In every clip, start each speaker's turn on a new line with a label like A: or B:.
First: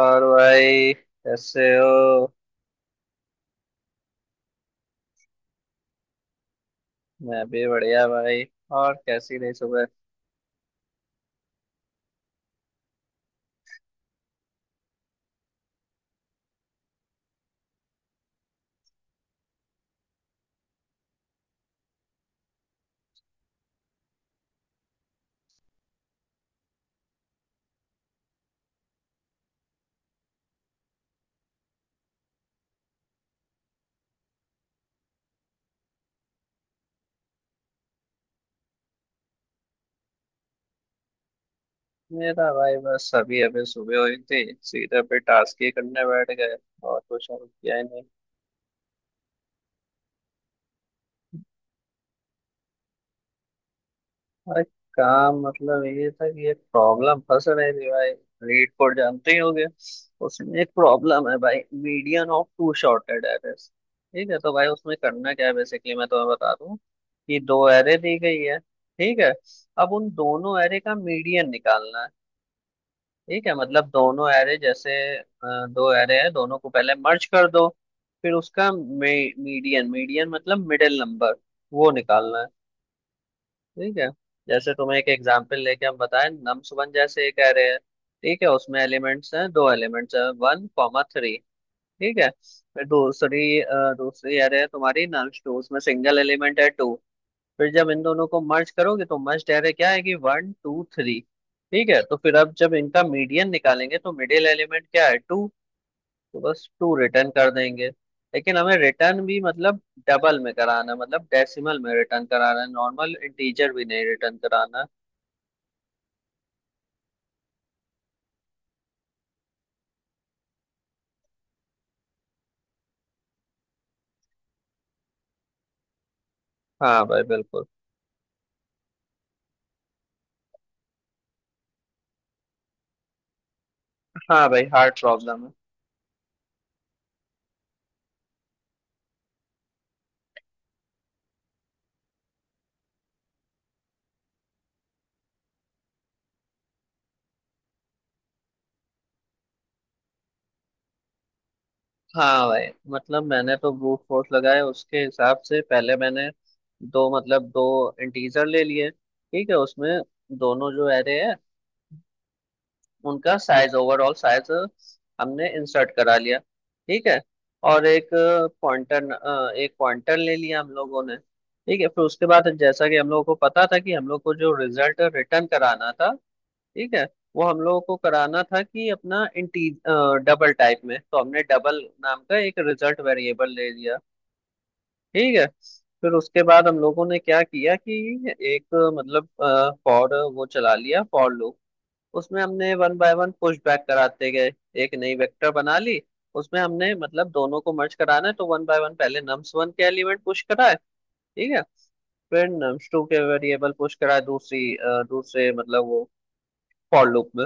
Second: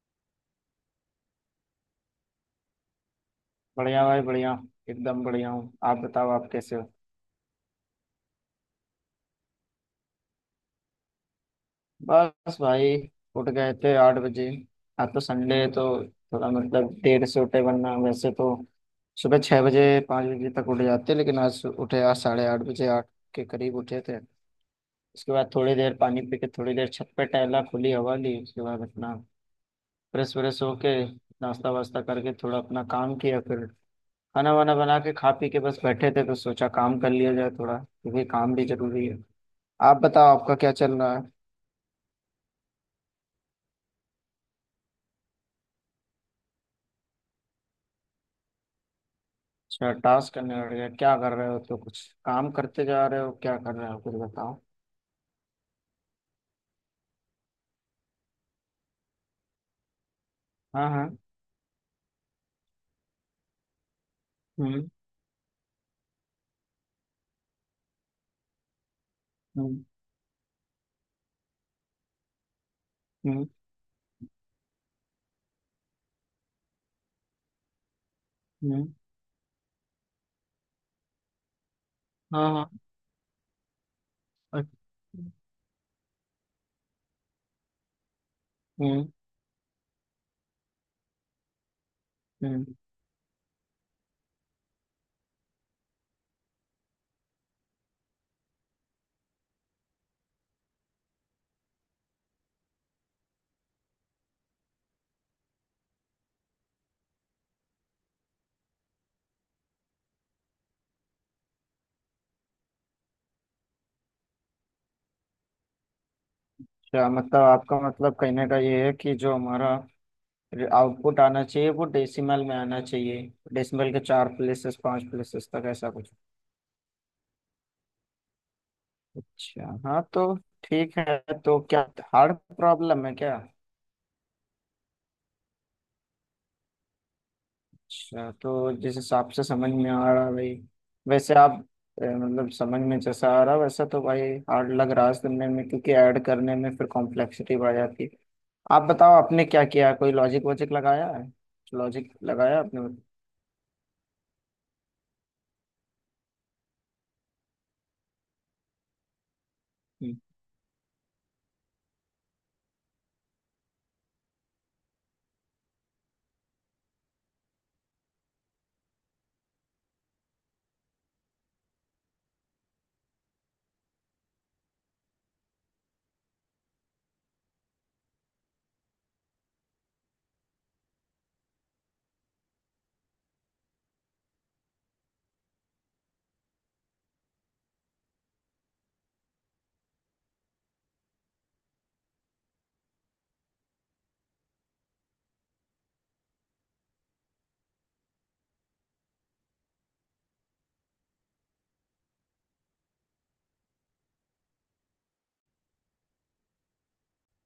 A: और भाई कैसे हो।
B: बढ़िया भाई बढ़िया। एकदम बढ़िया हूँ। आप बताओ आप कैसे हो।
A: मैं भी बढ़िया भाई। और कैसी रही सुबह?
B: बस भाई, उठ गए थे 8 बजे। आज तो संडे है तो थोड़ा मतलब देर से उठे, वरना वैसे तो सुबह 6 बजे 5 बजे तक उठ जाते, लेकिन आज उठे, आज 8:30 बजे 8 के करीब उठे थे। उसके बाद थोड़ी देर पानी पी के थोड़ी देर छत पे टहला, खुली हवा ली। उसके बाद अपना फ्रेश व्रेश होके नाश्ता वास्ता करके थोड़ा अपना काम किया। फिर खाना वाना बना के खा पी के बस बैठे थे तो सोचा काम कर लिया जाए थोड़ा, क्योंकि काम भी जरूरी है। आप बताओ, आपका क्या चल रहा है।
A: मेरा भाई बस अभी अभी सुबह हुई थी। सीधे पे टास्क ही करने बैठ गए। और कुछ और किया ही नहीं।
B: अच्छा, टास्क करने बैठ गया? क्या कर रहे हो? तो कुछ काम करते जा रहे हो? क्या कर रहे हो? कुछ बताओ।
A: भाई काम मतलब ये था कि एक प्रॉब्लम फंस रही थी भाई। लीड कोड जानते ही होगे। उसमें एक
B: हाँ हाँ।
A: प्रॉब्लम है भाई, median of two sorted arrays. ठीक है, तो भाई
B: हम्म।
A: उसमें करना क्या है बेसिकली, मैं तुम्हें बता दूं कि दो एरे दी गई है। ठीक है।
B: हम्म।
A: अब उन दोनों एरे का मीडियन निकालना है। ठीक
B: हम्म।
A: है, मतलब दोनों एरे जैसे अ, दो एरे हैं, दोनों को पहले मर्ज कर दो। फिर उसका
B: हम्म,
A: मीडियन, मीडियन मतलब मिडिल नंबर, वो निकालना है।
B: हाँ हाँ।
A: ठीक है। जैसे
B: अच्छा।
A: तुम्हें एक एग्जांपल लेके हम बताएं, नम्स वन जैसे एक एरे है, ठीक है, उसमें
B: हम्म।
A: एलिमेंट्स हैं, दो एलिमेंट्स हैं, वन कॉमा थ्री। ठीक है।
B: हम्म।
A: फिर दूसरी दूसरी एरे है तुम्हारी नम्स टू, उसमें सिंगल एलिमेंट है टू। फिर जब इन दोनों को मर्ज करोगे तो मर्ज डायरे क्या है कि वन टू थ्री। ठीक है, तो फिर अब जब इनका मीडियन निकालेंगे तो मिडिल एलिमेंट क्या है, टू। तो बस टू रिटर्न कर देंगे। लेकिन हमें रिटर्न भी मतलब डबल में कराना है, मतलब डेसिमल में रिटर्न कराना है, नॉर्मल इंटीजर भी नहीं रिटर्न कराना है।
B: अच्छा, मतलब आपका मतलब कहने का ये है कि जो हमारा आउटपुट आना चाहिए वो डेसिमल में आना चाहिए। डेसिमल के चार प्लेसेस, पांच प्लेसेस तक, ऐसा कुछ।
A: हाँ भाई बिल्कुल।
B: अच्छा, हाँ तो ठीक है। तो क्या हार्ड प्रॉब्लम है क्या?
A: हाँ भाई हार्ड प्रॉब्लम है।
B: अच्छा, तो जिस हिसाब से समझ में आ रहा है भाई, वैसे आप मतलब समझ में जैसा आ रहा वैसा तो भाई हार्ड लग रहा है सुनने में, क्योंकि ऐड करने में फिर कॉम्प्लेक्सिटी बढ़ जाती है। आप बताओ, आपने क्या किया है? कोई लॉजिक वॉजिक लगाया है? लॉजिक
A: हाँ
B: लगाया
A: भाई,
B: आपने? हम्म।
A: मतलब मैंने तो ब्रूट फोर्स लगाया। उसके हिसाब से पहले मैंने दो मतलब दो इंटीजर ले लिए, ठीक है, उसमें दोनों जो एरे है उनका साइज, ओवरऑल साइज हमने इंसर्ट करा लिया। ठीक है। और एक पॉइंटर, एक पॉइंटर ले लिया हम लोगों ने। ठीक है। फिर उसके बाद जैसा कि हम लोगों को पता था कि हम लोग को जो रिजल्ट रिटर्न कराना था, ठीक है, वो हम लोगों को कराना था कि अपना इंटी डबल टाइप में, तो हमने डबल नाम का एक रिजल्ट वेरिएबल ले लिया। ठीक है। फिर उसके बाद हम लोगों ने क्या किया कि एक मतलब फॉर वो चला लिया, फॉर लूप। उसमें हमने one by one push back कराते गए। एक नई वेक्टर बना ली, उसमें हमने मतलब दोनों को मर्ज कराना है तो वन बाय वन पहले नम्स वन के एलिमेंट पुश कराए। ठीक है। फिर नम्स टू के वेरिएबल पुश कराए दूसरी दूसरे मतलब वो फॉर लूप में।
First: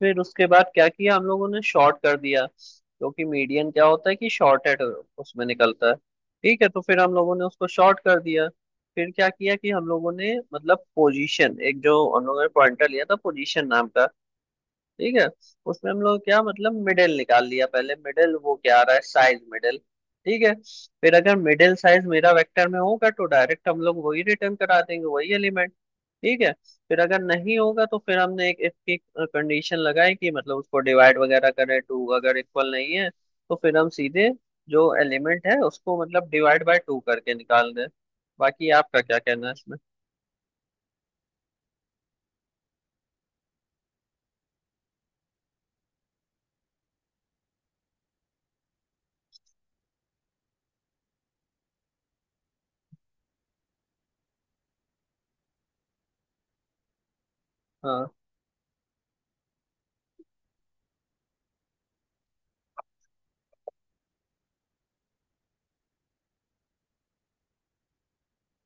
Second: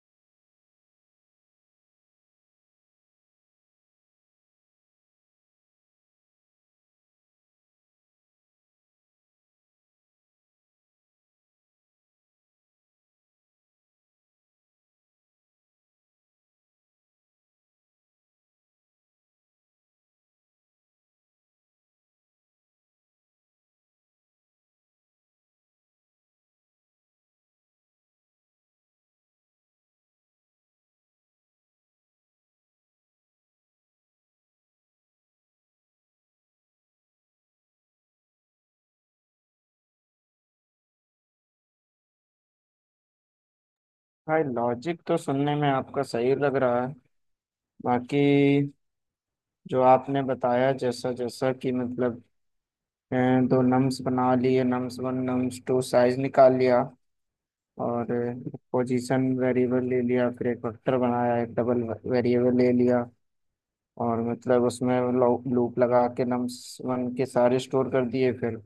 A: फिर उसके बाद क्या किया हम लोगों ने, शॉर्ट कर दिया, क्योंकि मीडियन क्या होता है कि शॉर्टेड उसमें निकलता है। ठीक है, तो फिर हम लोगों ने उसको शॉर्ट कर दिया। फिर क्या किया कि हम लोगों ने मतलब पोजीशन, एक जो हम लोगों ने पॉइंटर लिया था पोजीशन नाम का, ठीक है, उसमें हम लोग क्या मतलब मिडिल निकाल लिया पहले, मिडिल वो क्या आ रहा है साइज मिडिल। ठीक है। फिर अगर मिडिल साइज मेरा वेक्टर में होगा तो डायरेक्ट हम लोग वही रिटर्न करा देंगे, वही एलिमेंट। ठीक है। फिर अगर नहीं होगा तो फिर हमने एक इसकी कंडीशन लगाई कि मतलब उसको डिवाइड वगैरह करें टू, अगर इक्वल नहीं है तो फिर हम सीधे जो एलिमेंट है उसको मतलब डिवाइड बाय टू करके निकाल दें। बाकी आपका क्या कहना है इसमें?
B: भाई लॉजिक तो सुनने में आपका सही लग रहा है। बाकी जो आपने बताया, जैसा जैसा कि मतलब अ, दो नम्स बना लिए, nums one nums two, size निकाल लिया और
A: हाँ।
B: पोजीशन वेरिएबल ले लिया, फिर एक वेक्टर बनाया, एक डबल वेरिएबल ले लिया और मतलब उसमें लूप लगा के नम्स वन के सारे स्टोर कर दिए, फिर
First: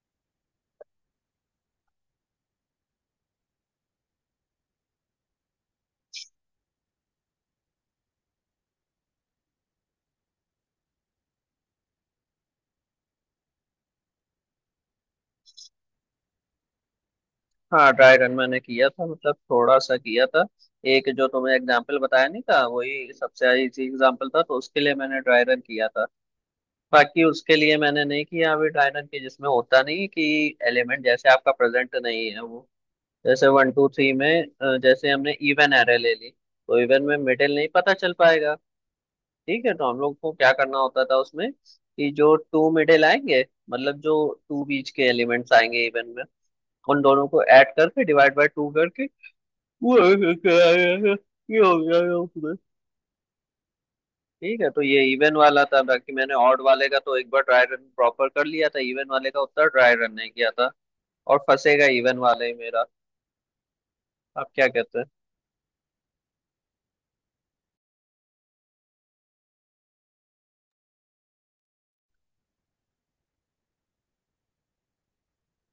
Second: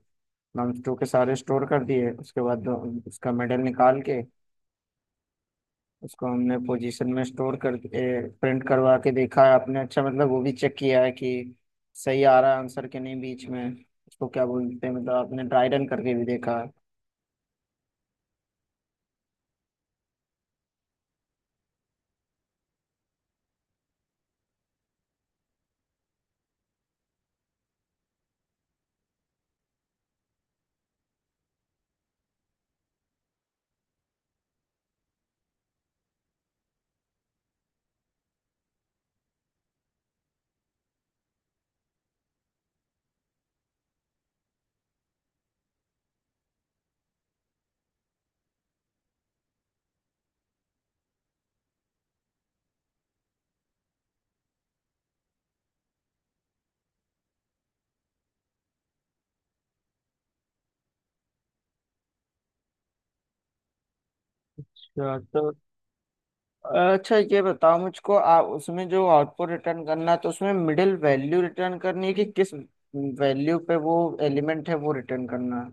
B: नम्स टू के सारे स्टोर कर दिए। उसके बाद उसका मेडल निकाल के उसको हमने पोजीशन में स्टोर कर प्रिंट करवा के देखा है आपने? अच्छा, मतलब वो भी चेक किया है कि सही आ रहा है आंसर के नहीं बीच में? उसको क्या बोलते हैं, मतलब आपने ट्राई रन करके भी देखा है?
A: हाँ, ड्राई रन मैंने किया था, मतलब थोड़ा सा किया था। एक जो तुम्हें एग्जाम्पल बताया नहीं था वही सबसे इजी एग्जाम्पल था, तो उसके लिए मैंने ड्राई रन किया था। बाकी उसके लिए मैंने नहीं किया अभी ड्राई रन की, जिसमें होता नहीं है कि एलिमेंट जैसे आपका प्रेजेंट नहीं है वो, जैसे वन टू थ्री में जैसे हमने इवन एरे ले ली तो इवन में मिडिल नहीं पता चल पाएगा। ठीक है, तो हम लोग को क्या करना होता था उसमें कि जो टू मिडिल आएंगे, मतलब जो टू बीच के एलिमेंट्स आएंगे इवन में, उन दोनों को ऐड करके डिवाइड बाय टू करके वो ऐसे क्या है? ये हो गया है उसमें। ठीक है, तो ये इवन वाला था। बाकी मैंने ऑड वाले का तो एक बार ट्राई रन प्रॉपर कर लिया था, इवन वाले का उतना ट्राई रन नहीं किया था और फंसेगा इवन वाले ही मेरा। आप क्या कहते हो?
B: अच्छा, तो अच्छा, ये बताओ मुझको, उसमें जो आउटपुट रिटर्न करना है तो उसमें मिडिल वैल्यू रिटर्न करनी है कि किस वैल्यू पे वो एलिमेंट है वो रिटर्न करना है?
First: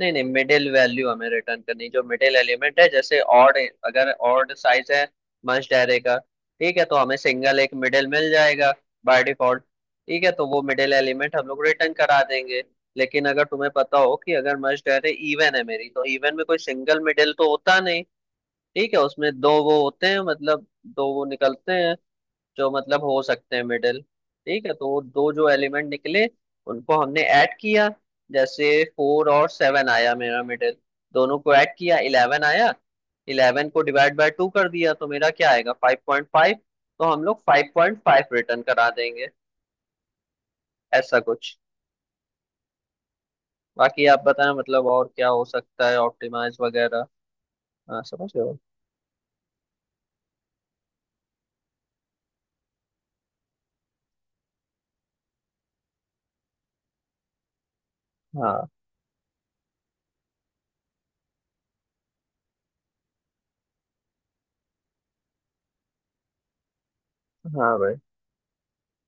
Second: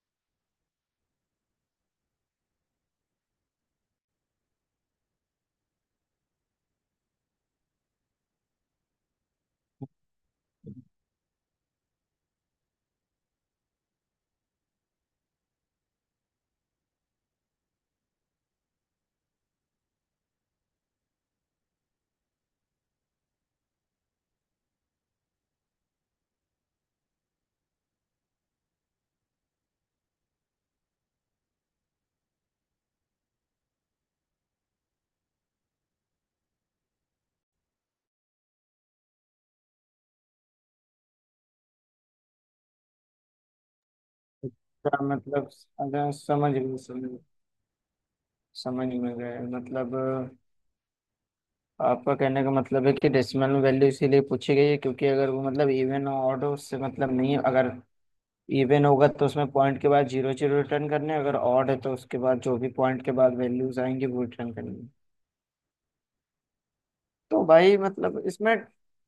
A: नहीं नहीं, मिडिल वैल्यू हमें रिटर्न करनी, जो मिडिल एलिमेंट है जैसे ऑड, अगर ऑड साइज है मस्ट ऐरे का, ठीक है, तो हमें सिंगल एक मिडिल मिल जाएगा बाय डिफॉल्ट। ठीक है, तो वो मिडिल एलिमेंट हम लोग रिटर्न करा देंगे। लेकिन अगर तुम्हें पता हो कि अगर मस्ट ऐरे इवन है मेरी, तो इवन में कोई सिंगल मिडिल तो होता नहीं। ठीक है, उसमें दो वो होते हैं, मतलब दो वो निकलते हैं जो मतलब हो सकते हैं मिडिल। ठीक है, तो वो दो जो एलिमेंट निकले उनको हमने ऐड किया। जैसे फोर और सेवन आया मेरा मिडिल, दोनों को ऐड किया इलेवन आया, इलेवन को डिवाइड बाय टू कर दिया तो मेरा क्या आएगा, फाइव पॉइंट फाइव। तो हम लोग फाइव पॉइंट फाइव रिटर्न करा देंगे, ऐसा कुछ। बाकी आप बताएं मतलब
B: क्या
A: और क्या हो
B: मतलब?
A: सकता है,
B: अगर समझ
A: ऑप्टिमाइज
B: गए
A: वगैरह?
B: समझ
A: हाँ समझ रहे हो।
B: समझ में गए मतलब आपका कहने का मतलब है कि डेसिमल वैल्यू इसीलिए पूछी गई है, क्योंकि अगर वो मतलब इवन ऑड उससे मतलब नहीं है। अगर
A: हाँ।
B: इवन होगा तो उसमें पॉइंट के बाद जीरो जीरो रिटर्न करने, अगर ऑड है तो उसके बाद जो भी पॉइंट के बाद वैल्यूज आएंगे वो रिटर्न करनी। तो
A: हाँ
B: भाई
A: भाई।
B: मतलब इसमें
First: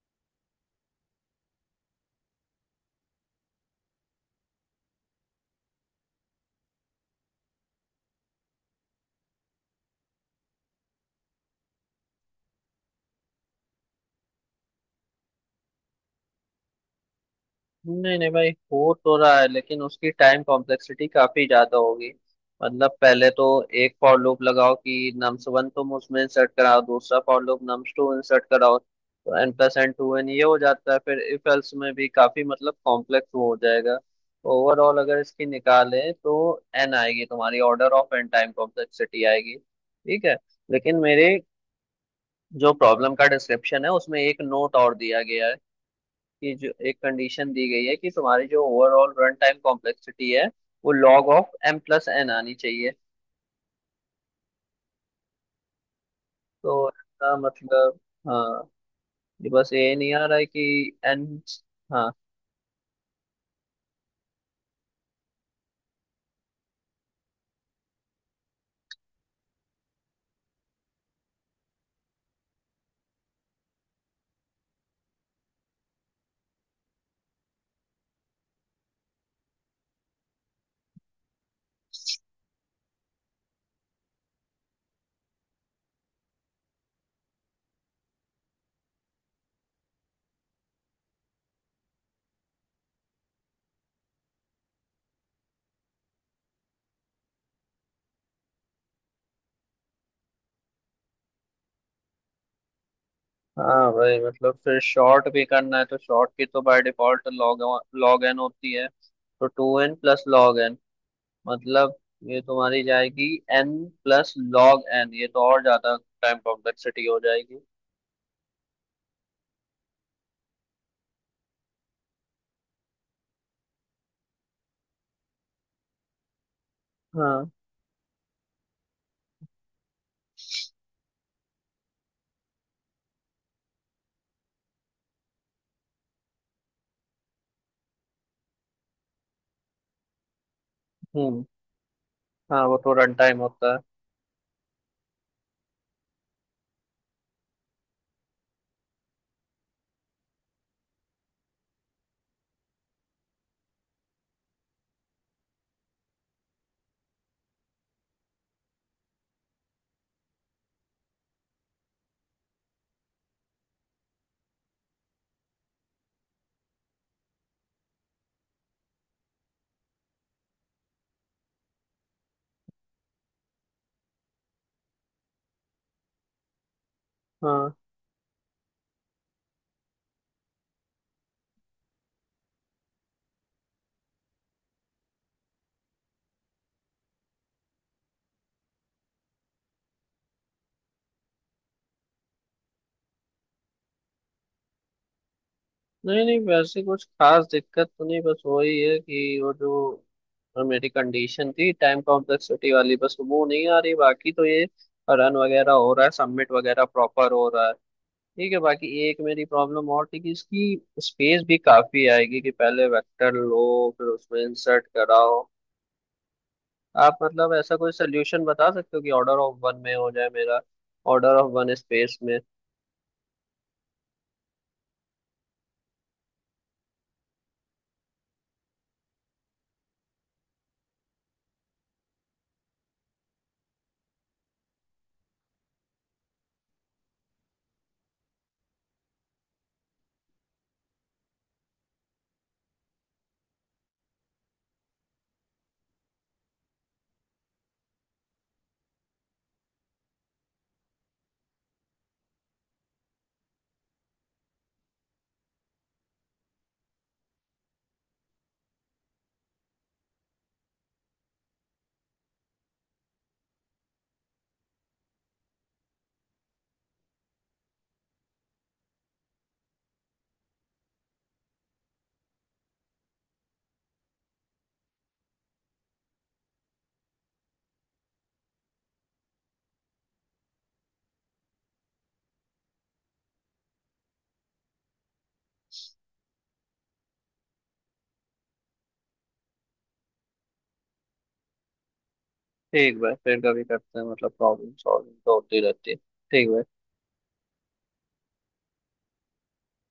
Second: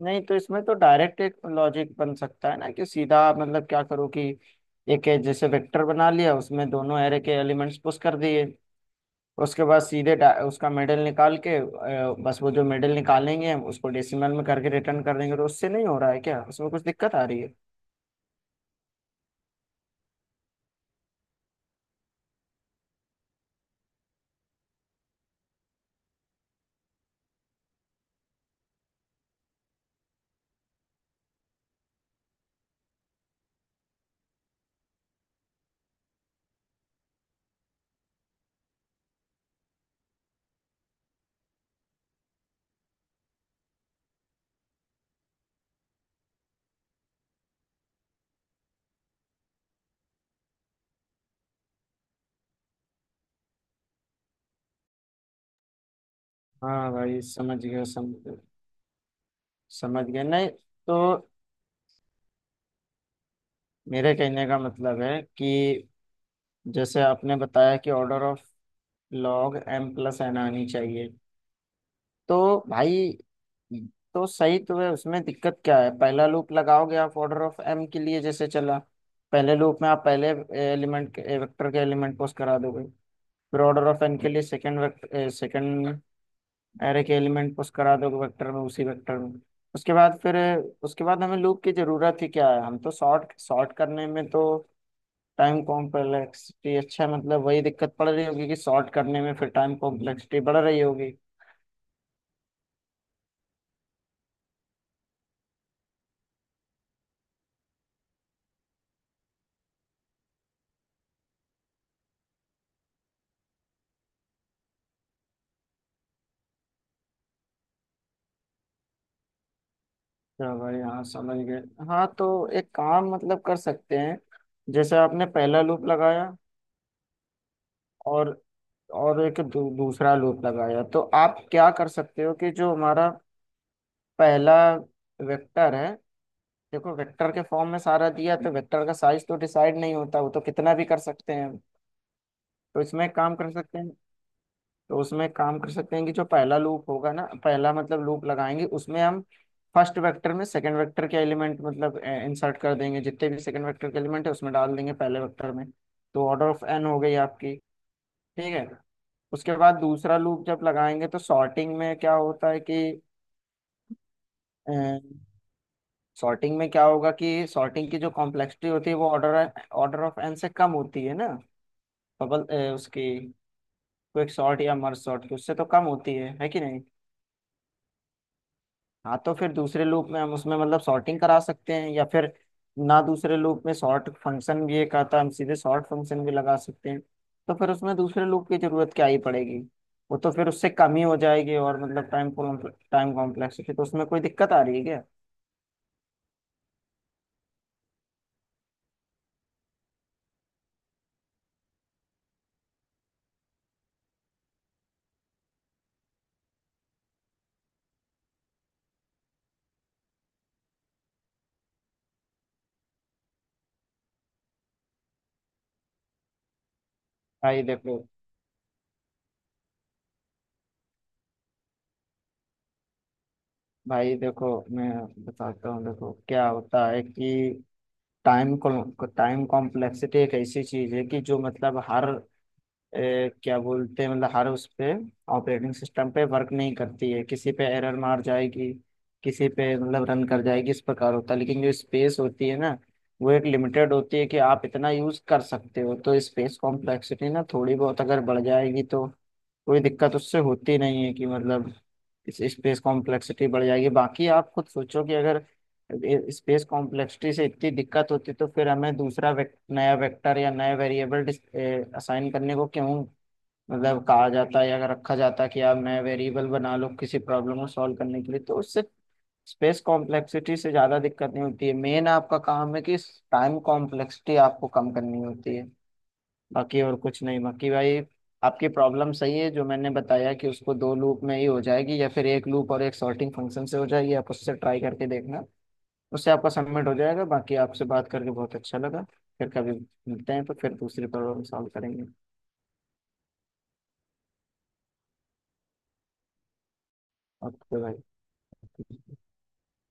B: नहीं, तो इसमें तो डायरेक्ट एक लॉजिक बन सकता है ना कि सीधा, मतलब क्या करो कि एक है जैसे वेक्टर बना लिया उसमें दोनों एरे के एलिमेंट्स पुश कर दिए। उसके बाद सीधे उसका मिडिल निकाल के बस वो जो मिडिल निकालेंगे हम उसको डेसिमल में करके रिटर्न कर देंगे। तो उससे नहीं हो रहा है क्या? उसमें कुछ दिक्कत आ रही है?
A: नहीं नहीं भाई, हो तो रहा है लेकिन उसकी टाइम कॉम्प्लेक्सिटी काफी ज्यादा होगी। मतलब पहले तो एक फॉर लूप लगाओ कि नम्स वन तुम उसमें इंसर्ट कराओ, दूसरा for loop nums two insert कराओ, तो N plus N two N ये हो जाता है। फिर इफ एल्स में भी काफी मतलब कॉम्प्लेक्स वो हो जाएगा। ओवरऑल अगर इसकी निकालें तो एन आएगी तुम्हारी, order of N time complexity आएगी। ठीक है। लेकिन मेरे जो प्रॉब्लम का डिस्क्रिप्शन है उसमें एक नोट और दिया गया है कि जो एक कंडीशन दी गई है कि तुम्हारी जो ओवरऑल रन टाइम कॉम्प्लेक्सिटी है वो log of M plus N आनी चाहिए। तो
B: हाँ भाई
A: इसका
B: समझ गया
A: मतलब
B: समझ
A: हाँ, ये बस ये
B: समझ
A: नहीं
B: गया।
A: आ रहा है
B: नहीं,
A: कि
B: तो
A: एन। हाँ।
B: मेरे कहने का मतलब है कि जैसे आपने बताया कि order of log M plus N आनी चाहिए, तो भाई तो सही तो है। उसमें दिक्कत क्या है? पहला लूप लगाओगे आप ऑर्डर ऑफ एम के लिए, जैसे चला, पहले लूप में आप पहले एलिमेंट के वेक्टर के एलिमेंट पुश करा दोगे। फिर ऑर्डर ऑफ एन के लिए सेकंड वेक्टर, सेकंड एरे के एलिमेंट पुश करा दोगे वेक्टर में, उसी वेक्टर में। उसके बाद फिर उसके बाद हमें लूप की जरूरत ही क्या है? हम तो सॉर्ट, सॉर्ट करने में तो टाइम कॉम्प्लेक्सिटी, अच्छा मतलब वही दिक्कत पड़ रही होगी कि सॉर्ट करने में फिर टाइम कॉम्प्लेक्सिटी बढ़ रही होगी।
A: हाँ भाई, मतलब फिर शॉर्ट भी करना है, तो शॉर्ट की तो by default log, log N होती है, तो two N plus log N, मतलब ये तुम्हारी जाएगी एन प्लस लॉग एन, ये तो और ज्यादा टाइम कॉम्प्लेक्सिटी हो जाएगी।
B: चलो भाई, हाँ समझ गए। हाँ तो एक काम मतलब कर सकते हैं, जैसे आपने पहला लूप लगाया
A: हाँ।
B: और दूसरा लूप लगाया, तो आप क्या कर सकते हो कि जो हमारा पहला वेक्टर है, देखो वेक्टर के फॉर्म में सारा दिया, तो वेक्टर का साइज तो डिसाइड नहीं होता, वो तो कितना भी कर सकते
A: हम्म।
B: हैं हम।
A: हाँ वो
B: तो
A: तो
B: इसमें
A: रन
B: एक काम
A: टाइम
B: कर
A: होता
B: सकते
A: है।
B: हैं, तो उसमें काम कर सकते हैं कि जो पहला लूप होगा ना, पहला मतलब लूप लगाएंगे उसमें हम फर्स्ट वेक्टर में सेकंड वेक्टर के एलिमेंट मतलब इंसर्ट कर देंगे। जितने भी सेकंड वेक्टर के एलिमेंट है उसमें डाल देंगे, पहले वेक्टर में। तो ऑर्डर ऑफ एन हो गई आपकी। ठीक है। उसके बाद दूसरा लूप जब लगाएंगे तो सॉर्टिंग में क्या होता है कि सॉर्टिंग में क्या होगा कि सॉर्टिंग की जो कॉम्प्लेक्सिटी होती है वो ऑर्डर ऑर्डर ऑफ एन से कम होती है ना? बबल उसकी क्विक सॉर्ट या मर्ज सॉर्ट की उससे तो कम होती है कि नहीं?
A: हाँ।
B: हाँ तो फिर दूसरे लूप में हम उसमें मतलब सॉर्टिंग करा सकते हैं या फिर ना दूसरे लूप में सॉर्ट फंक्शन भी एक आता है, हम सीधे सॉर्ट फंक्शन भी लगा सकते हैं। तो फिर उसमें दूसरे लूप की जरूरत क्या ही पड़ेगी? वो तो फिर उससे कम ही हो जाएगी, और मतलब टाइम टाइम कॉम्प्लेक्सिटी तो उसमें कोई दिक्कत आ रही है क्या?
A: नहीं नहीं, वैसे कुछ खास दिक्कत तो नहीं, बस वही है कि वो जो मेरी कंडीशन थी टाइम कॉम्प्लेक्सिटी वाली, बस वो नहीं आ रही। बाकी तो ये रन वगैरह हो रहा है, सबमिट वगैरह प्रॉपर हो रहा है। ठीक है। बाकी एक मेरी प्रॉब्लम और थी कि इसकी स्पेस भी काफी आएगी कि पहले वेक्टर लो फिर उसमें इंसर्ट कराओ। आप मतलब
B: भाई
A: ऐसा कोई
B: देखो,
A: सोल्यूशन बता सकते हो कि ऑर्डर ऑफ वन में हो जाए मेरा, ऑर्डर ऑफ वन स्पेस में?
B: भाई देखो, मैं बताता हूँ। देखो, क्या होता है कि टाइम टाइम कॉम्प्लेक्सिटी एक ऐसी चीज है कि जो मतलब हर क्या बोलते हैं, मतलब हर उस पे ऑपरेटिंग सिस्टम पे वर्क नहीं करती है, किसी पे एरर मार जाएगी, किसी पे मतलब रन कर जाएगी, इस प्रकार होता है। लेकिन जो स्पेस होती है ना, वो एक लिमिटेड होती है कि आप इतना यूज कर सकते हो। तो स्पेस कॉम्प्लेक्सिटी ना थोड़ी बहुत अगर बढ़ जाएगी तो कोई दिक्कत उससे होती नहीं है कि मतलब इस स्पेस कॉम्प्लेक्सिटी बढ़ जाएगी। बाकी आप खुद सोचो कि अगर स्पेस कॉम्प्लेक्सिटी से इतनी दिक्कत होती तो फिर हमें दूसरा नया वेक्टर या नया वेरिएबल असाइन करने को क्यों मतलब कहा जाता है, अगर रखा जाता है कि आप नया वेरिएबल बना लो किसी प्रॉब्लम को सॉल्व करने के लिए, तो उससे स्पेस कॉम्प्लेक्सिटी से ज़्यादा दिक्कत नहीं होती है। मेन आपका काम है कि टाइम कॉम्प्लेक्सिटी आपको कम करनी होती है। बाकी और कुछ नहीं। बाकी भाई आपकी प्रॉब्लम सही है, जो मैंने बताया कि उसको दो लूप में ही हो जाएगी या फिर एक लूप और एक सॉर्टिंग फंक्शन से हो जाएगी। आप उससे ट्राई करके देखना, उससे आपका सबमिट हो जाएगा। बाकी आपसे बात करके बहुत अच्छा लगा। फिर कभी मिलते हैं तो फिर दूसरी प्रॉब्लम सॉल्व करेंगे।
A: ठीक भाई, फिर कभी करते हैं, मतलब प्रॉब्लम सॉल्विंग तो होती रहती है। ठीक भाई।
B: ओके भाई।